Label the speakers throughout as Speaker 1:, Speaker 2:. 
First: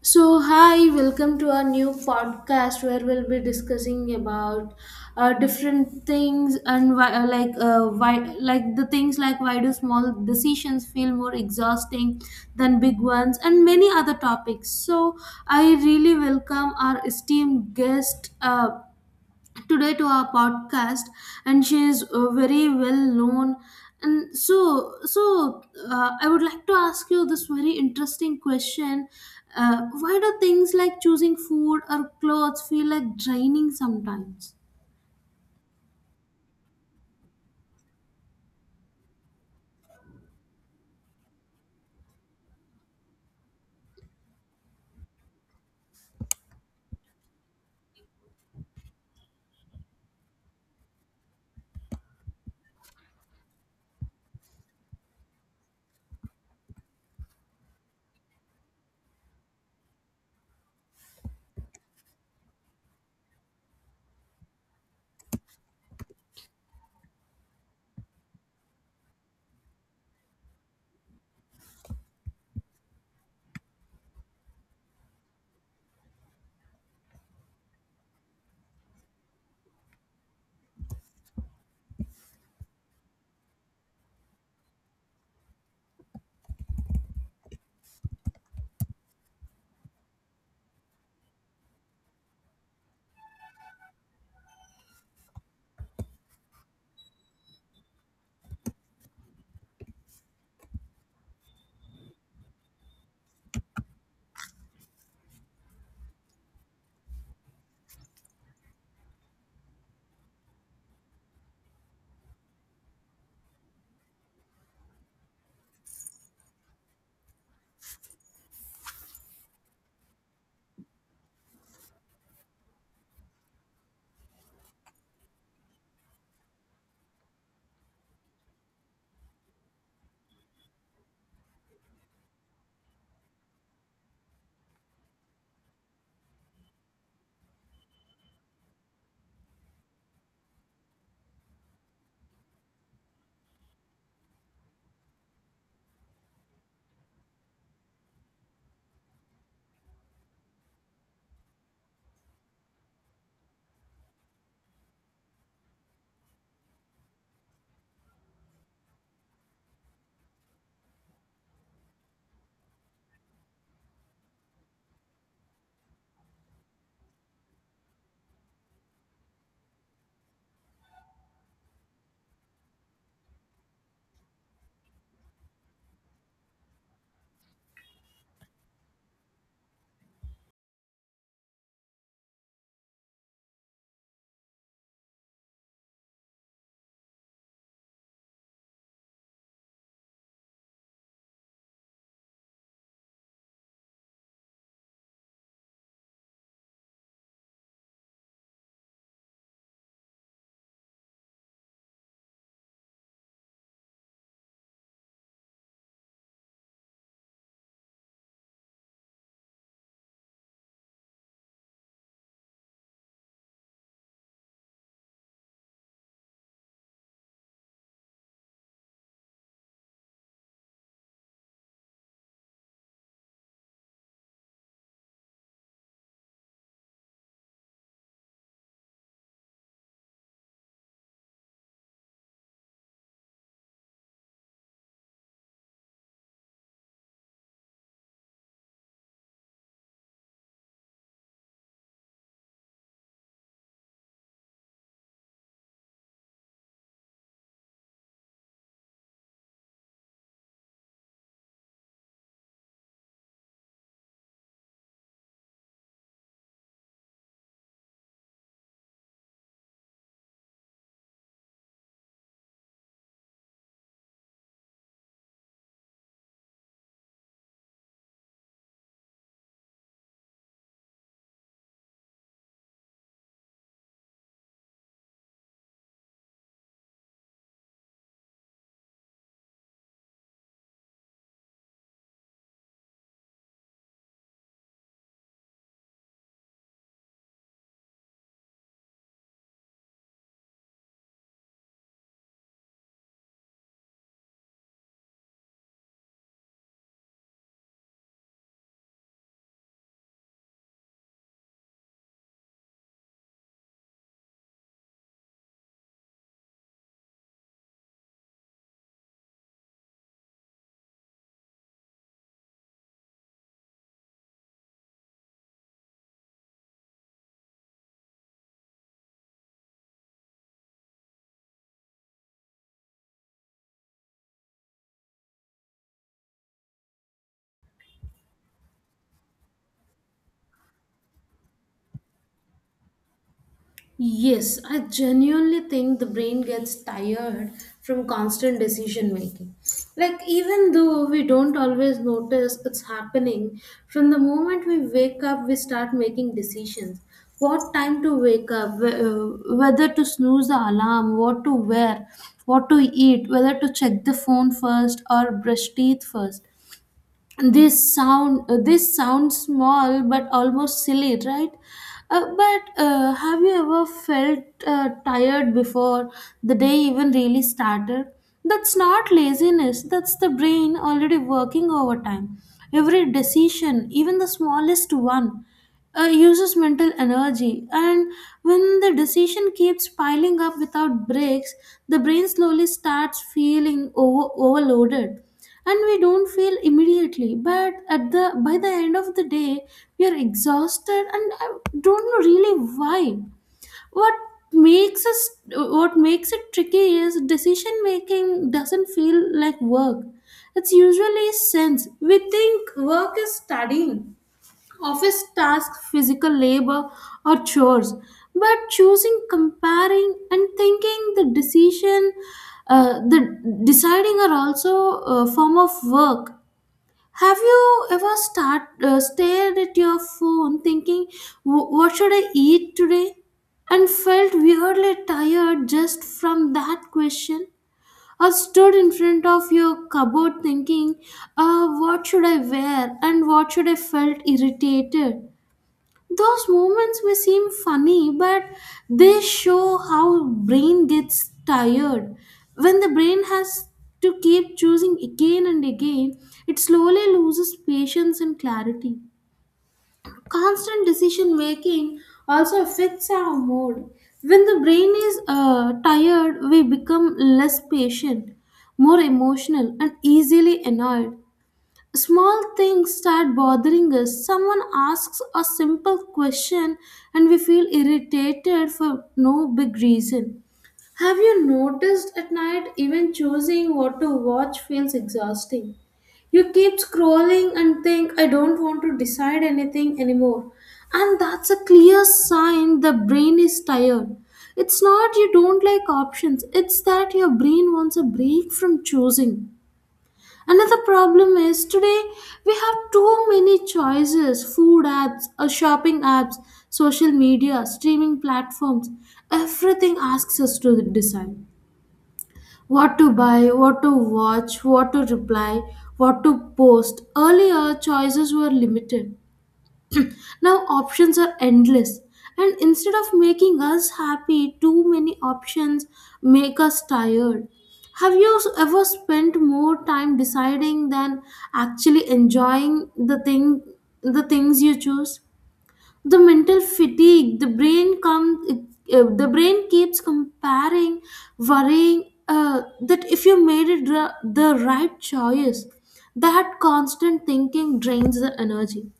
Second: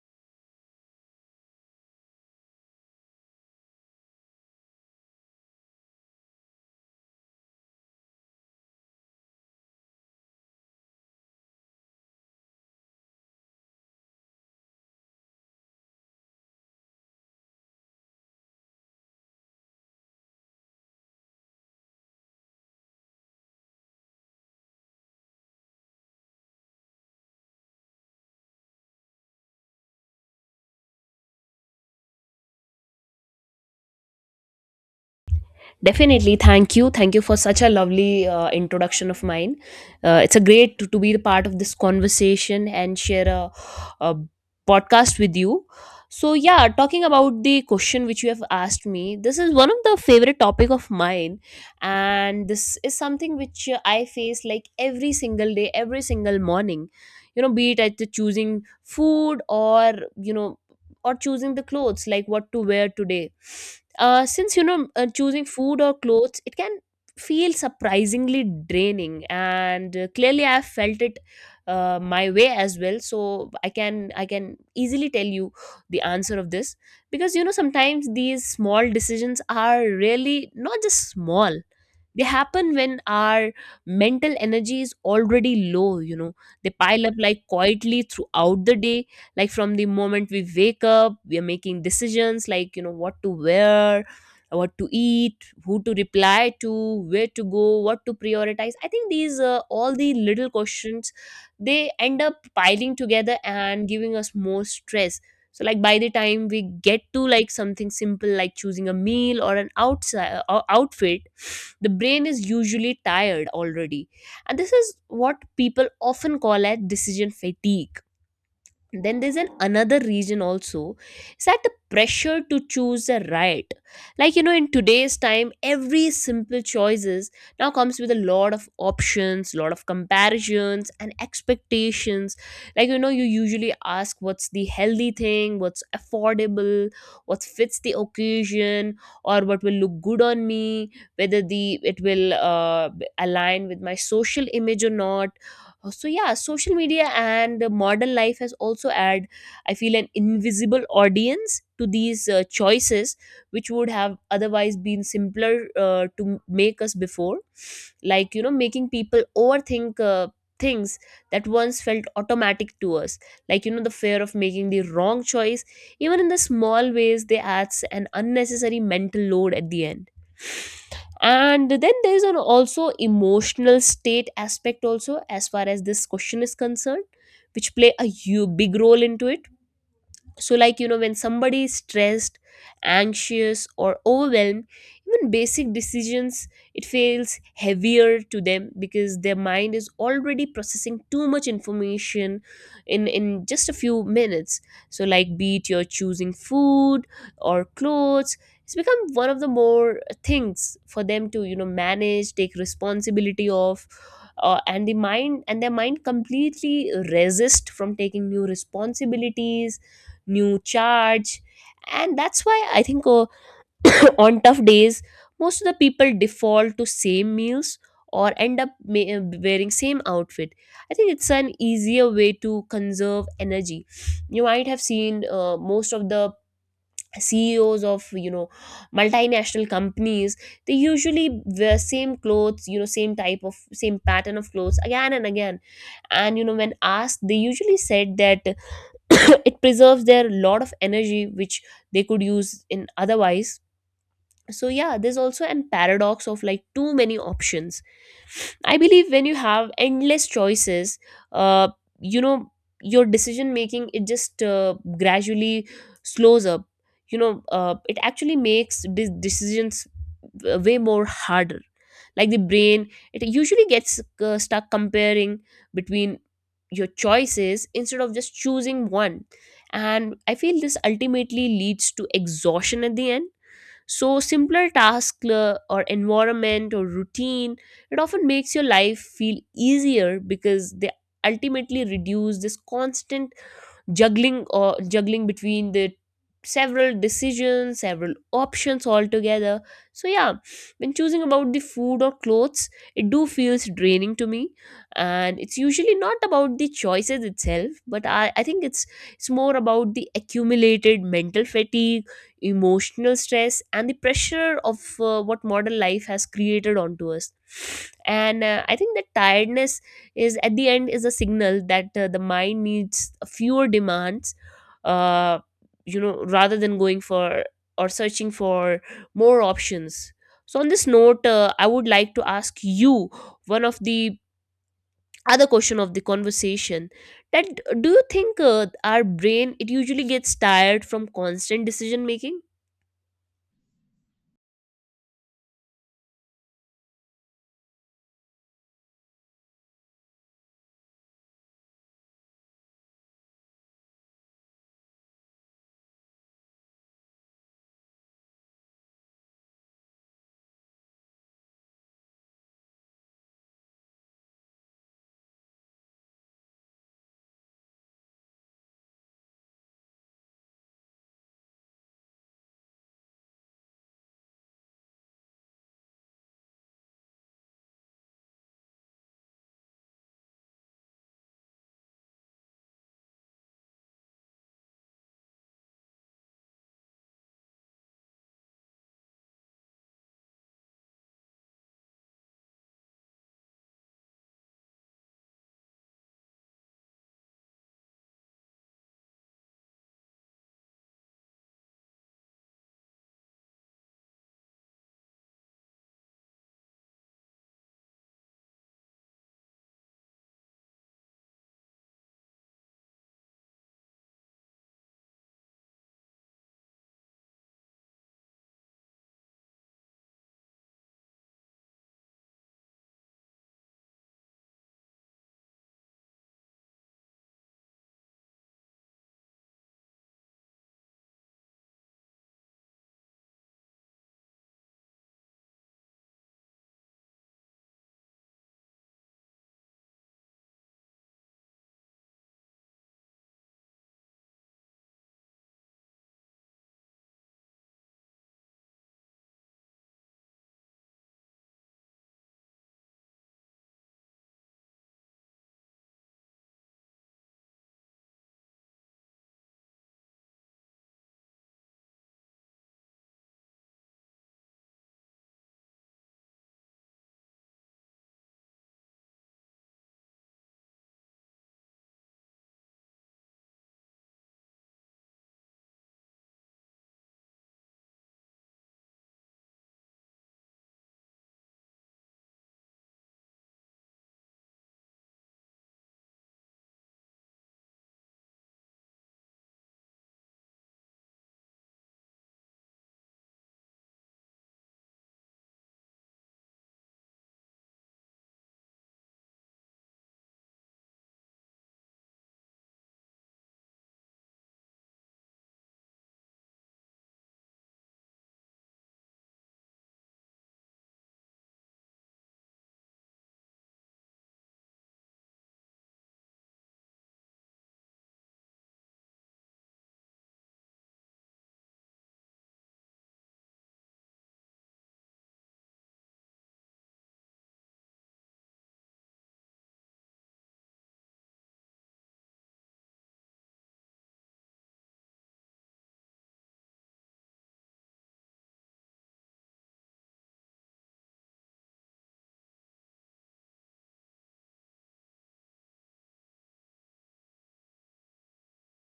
Speaker 1: So, hi, welcome to our new podcast where we'll be discussing about different things and why, like why, like the things like why do small decisions feel more exhausting than big ones and many other topics. So, I really welcome our esteemed guest today to our podcast, and she is very well known and I would like to ask you this very interesting question. Why do things like choosing food or clothes feel like draining sometimes?
Speaker 2: Definitely. Thank you. Thank you for such a lovely introduction of mine. It's a great to be the part of this conversation and share a podcast with you. So yeah, talking about the question which you have asked me, this is one of the favorite topic of mine, and this is something which I face like every single day, every single morning. You know, be it at the choosing food or or choosing the clothes like what to wear today, since you know, choosing food or clothes, it can feel surprisingly draining, and clearly I've felt it my way as well, so I can I can easily tell you the answer of this, because you know, sometimes these small decisions are really not just small. They happen when our mental energy is already low, you know. They pile up like quietly throughout the day. Like from the moment we wake up, we are making decisions like, you know, what to wear, what to eat, who to reply to, where to go, what to prioritize. I think these all the little questions, they end up piling together and giving us more stress. So like by the time we get to like something simple like choosing a meal or an outside outfit, the brain is usually tired already, and this is what people often call as decision fatigue. Then there's an another reason also, is that the pressure to choose the right, like you know, in today's time every simple choices now comes with a lot of options, lot of comparisons and expectations. Like you know, you usually ask, what's the healthy thing, what's affordable, what fits the occasion, or what will look good on me, whether the it will align with my social image or not. So yeah, social media and modern life has also add, I feel, an invisible audience to these choices, which would have otherwise been simpler to make us before, like you know, making people overthink things that once felt automatic to us. Like you know, the fear of making the wrong choice, even in the small ways, they adds an unnecessary mental load at the end. And then there's an also emotional state aspect also as far as this question is concerned, which play a huge big role into it. So like you know, when somebody is stressed, anxious or overwhelmed, even basic decisions, it feels heavier to them, because their mind is already processing too much information in just a few minutes. So like be it you're choosing food or clothes, it's become one of the more things for them to, you know, manage, take responsibility of. And the mind and their mind completely resist from taking new responsibilities, new charge. And that's why I think, on tough days, most of the people default to same meals or end up wearing same outfit. I think it's an easier way to conserve energy. You might have seen, most of the CEOs of, you know, multinational companies, they usually wear same clothes, you know, same type of same pattern of clothes again and again. And you know, when asked, they usually said that it preserves their lot of energy, which they could use in otherwise. So yeah, there's also an paradox of like too many options. I believe when you have endless choices, uh, you know, your decision making, it just gradually slows up. You know, it actually makes decisions way more harder. Like the brain, it usually gets stuck comparing between your choices instead of just choosing one. And I feel this ultimately leads to exhaustion at the end. So, simpler task or environment or routine, it often makes your life feel easier because they ultimately reduce this constant juggling between the several decisions, several options altogether. So yeah, when choosing about the food or clothes, it do feels draining to me, and it's usually not about the choices itself, but I think it's more about the accumulated mental fatigue, emotional stress and the pressure of what modern life has created onto us. And I think that tiredness is, at the end, is a signal that the mind needs fewer demands, uh, you know, rather than going for or searching for more options. So on this note, I would like to ask you one of the other question of the conversation, that do you think our brain, it usually gets tired from constant decision making?
Speaker 1: Yes, I genuinely think the brain gets tired from constant decision making. Like, even though we don't always notice it's happening, from the moment we wake up, we start making decisions. What time to wake up, whether to snooze the alarm, what to wear, what to eat, whether to check the phone first or brush teeth first. This sounds small but almost silly, right but Have you ever felt tired before the day even really started? That's not laziness, that's the brain already working overtime. Every decision, even the smallest one, uses mental energy, and when the decision keeps piling up without breaks the brain slowly starts feeling overloaded, and we don't feel immediately, but at the by the end of the day we are exhausted and I don't know really why. what makes us what makes it tricky is decision making doesn't feel like work. It's usually sense we think work is studying, office tasks, physical labor, or chores. But choosing, comparing, and thinking the decision, the deciding are also a form of work. Have you ever start stared at your phone thinking, "What should I eat today?" and felt weirdly tired just from that question? Or stood in front of your cupboard thinking, "What should I wear?" and "What should I felt irritated?" Those moments may seem funny, but they show how brain gets tired. When the brain has to keep choosing again and again it slowly loses patience and clarity. Constant decision making also affects our mood. When the brain is tired we become less patient, more emotional and easily annoyed. Small things start bothering us. Someone asks a simple question and we feel irritated for no big reason. Have you noticed at night even choosing what to watch feels exhausting? You keep scrolling and think, I don't want to decide anything anymore. And that's a clear sign the brain is tired. It's not you don't like options, it's that your brain wants a break from choosing. Another problem is today we have too many choices: food apps, shopping apps, social media, streaming platforms. Everything asks us to decide what to buy, what to watch, what to reply, what to post. Earlier, choices were limited. Now options are endless, and instead of making us happy, too many options make us tired. Have you ever spent more time deciding than actually enjoying the things you choose? The mental fatigue, the brain keeps comparing, worrying that if you made it the right choice, that constant thinking drains the energy.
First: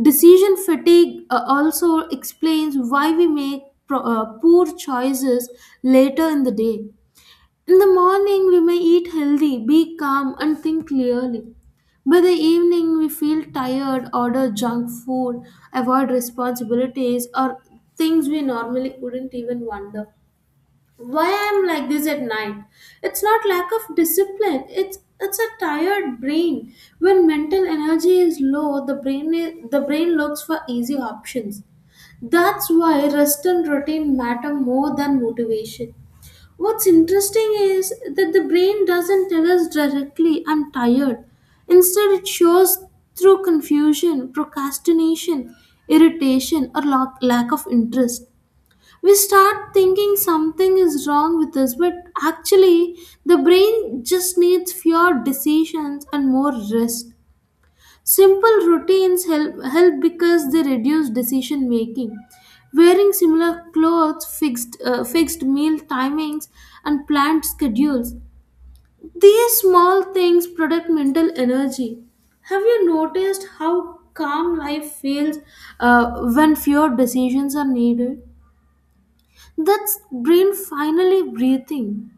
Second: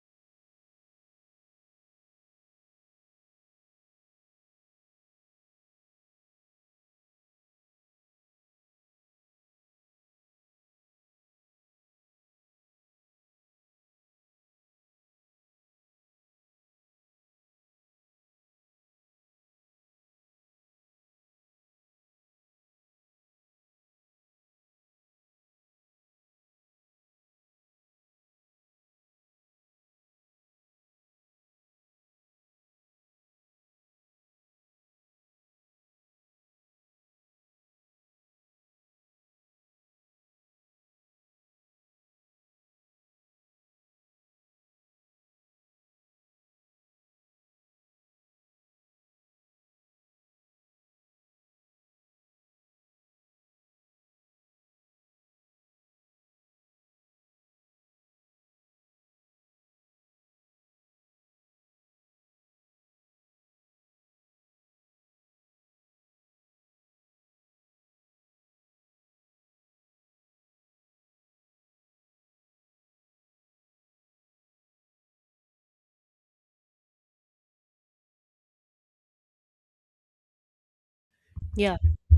Speaker 1: Decision fatigue also explains why we make poor choices later in the day. In the morning, we may eat healthy, be calm, and think clearly. By the evening, we feel tired, order junk food, avoid responsibilities, or things we normally wouldn't, even wonder why I'm like this at night. It's not lack of discipline, it's a tired brain. When mental energy is low the brain looks for easy options. That's why rest and routine matter more than motivation. What's interesting is that the brain doesn't tell us directly I'm tired. Instead it shows through confusion, procrastination, irritation or lack of interest. We start thinking something is wrong with us, but actually the brain just needs fewer decisions and more rest. Simple routines help because they reduce decision making. Wearing similar clothes, fixed meal timings and planned schedules, these small things protect mental energy. Have you noticed how calm life feels uh, when fewer decisions are needed? That's brain finally
Speaker 2: Yeah,
Speaker 1: breathing.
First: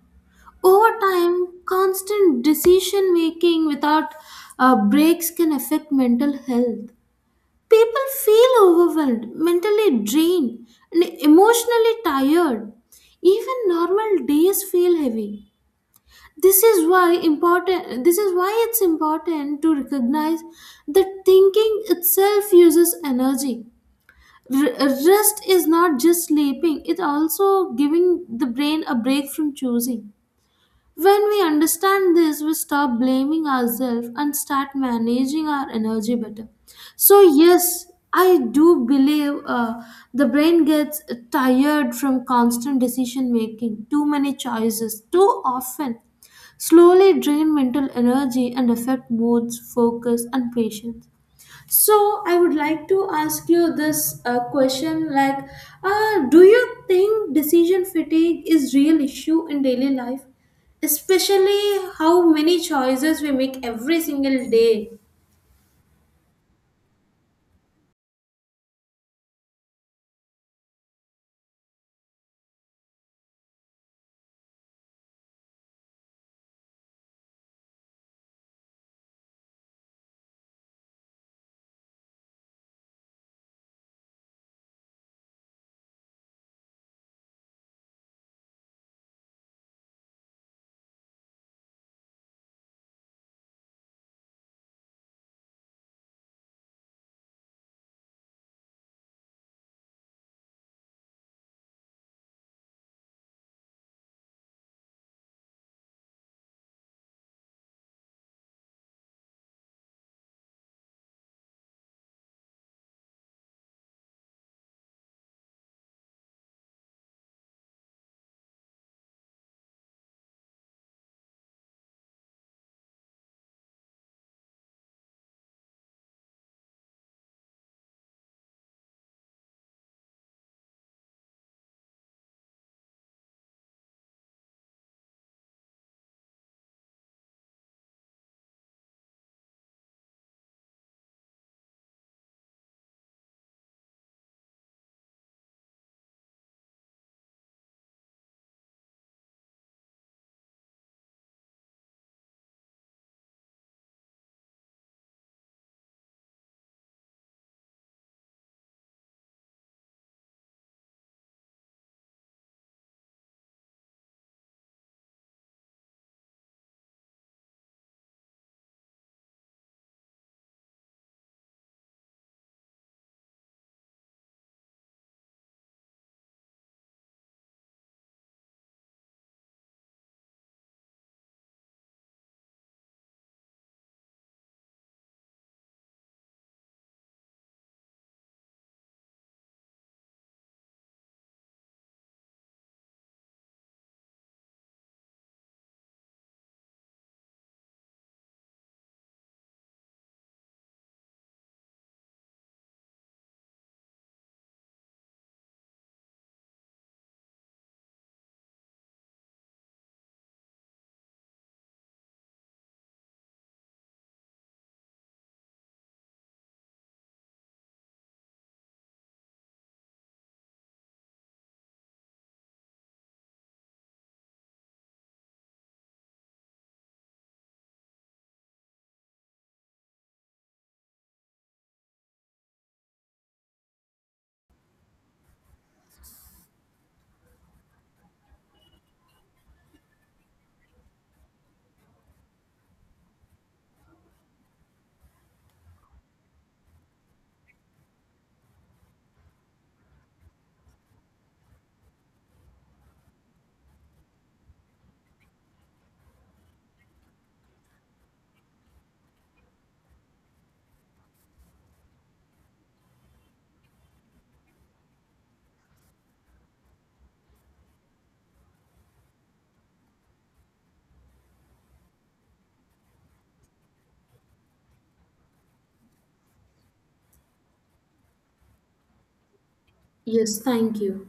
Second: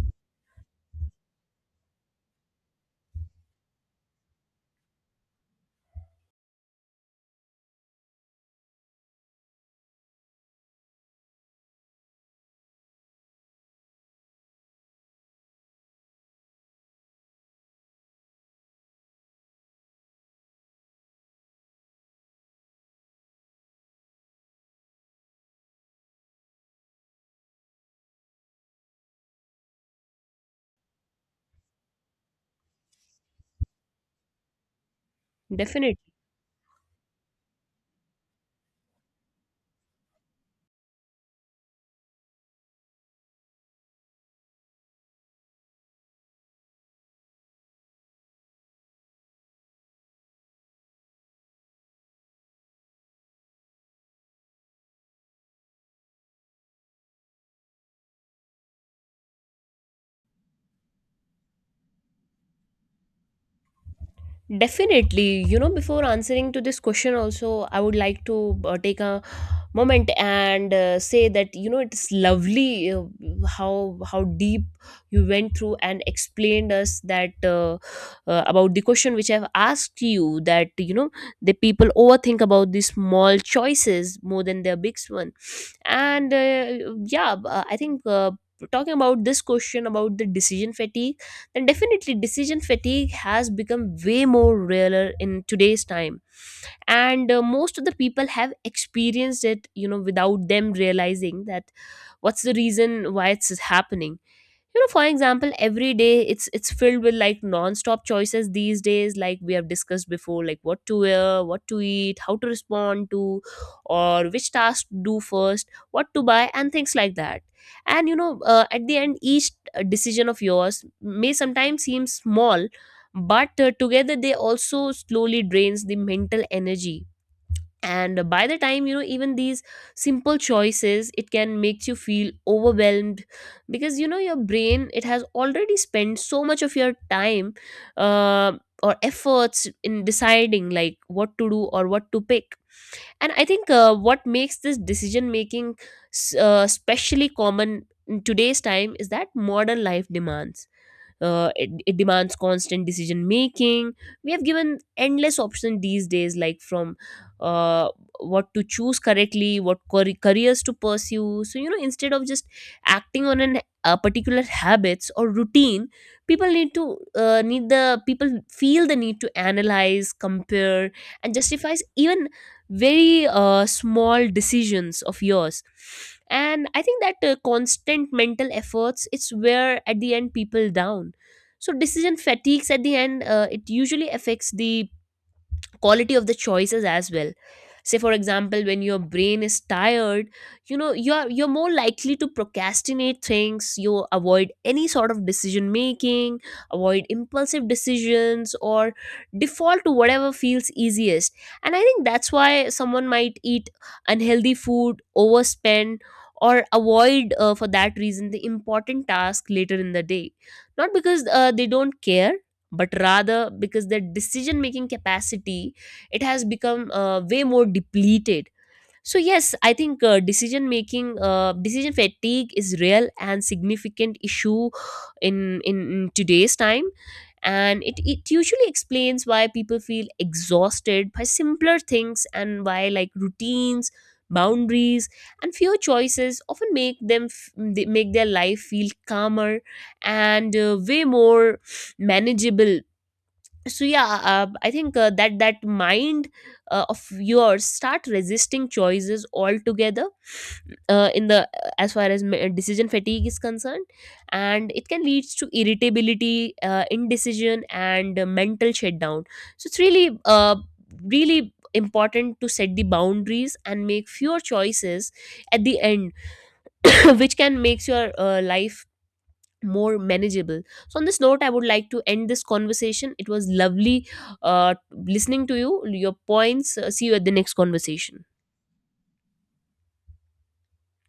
Speaker 1: Over time, constant decision making without breaks can affect mental health. People feel overwhelmed, mentally drained, and emotionally tired. Even normal days feel heavy. This is why it's important to recognize that thinking itself uses energy. Rest is not just sleeping, it's also giving the brain a break from choosing. When we understand this, we stop blaming ourselves and start managing our
Speaker 2: definitely.
Speaker 1: energy better. So, yes, I do believe the brain gets tired from constant decision making. Too many choices, too often, slowly drain mental energy and affect moods, focus, and patience. So I would like to ask you this question, like, do you think decision fatigue is real issue in daily life, especially how many choices we make every single day?
Speaker 2: Definitely, you know, before answering to this question, also, I would like to take a moment and say that, you know, it's lovely how deep you went through and explained us that about the question which I've asked you, that you know, the people overthink about these small choices more than their big one, and yeah, I think, talking about this question about the decision fatigue, then definitely decision fatigue has become way more realer in today's time, and most of the people have experienced it, you know, without them realizing that what's the reason why it's happening. You know, for example, every day it's filled with like non-stop choices these days, like we have discussed before, like what to wear, what to eat, how to respond to, or which task to do first, what to buy and things like that. And you know, at the end, each decision of yours may sometimes seem small, but together they also slowly drains the mental energy. And by the time, you know, even these simple choices, it can make you feel overwhelmed, because you know your brain, it has already spent so much of your time uh, or efforts in deciding like what to do or what to pick. And I think what makes this decision making especially common in today's time is that modern life demands, it, it demands constant decision making. We have given endless options these days, like from uh, what to choose correctly, what careers to pursue. So you know, instead of just acting on an a particular habits or routine, people need to need the people feel the need to analyze, compare and justify even very small decisions of yours. And I think that constant mental efforts, it's where at the end people down. So decision fatigues at the end, it usually affects the quality of the choices as well. Say for example, when your brain is tired, you know, you're more likely to procrastinate things, you avoid any sort of decision making, avoid impulsive decisions or default to whatever feels easiest. And I think that's why someone might eat unhealthy food, overspend, or avoid for that reason the important task later in the day, not because they don't care, but rather because their decision making capacity, it has become way more depleted. So yes, I think decision making, decision fatigue is real and significant issue in today's time. And it usually explains why people feel exhausted by simpler things, and why like routines, boundaries and fewer choices often make them they make their life feel calmer and way more manageable. So yeah, I think that mind of yours start resisting choices altogether, in the as far as decision fatigue is concerned, and it can lead to irritability, indecision and mental shutdown. So it's really really important to set the boundaries and make fewer choices at the end which can makes your life more manageable. So, on this note, I would like to end this conversation. It was lovely listening to you, your points. See you at the next conversation.
Speaker 1: Yes, thank you.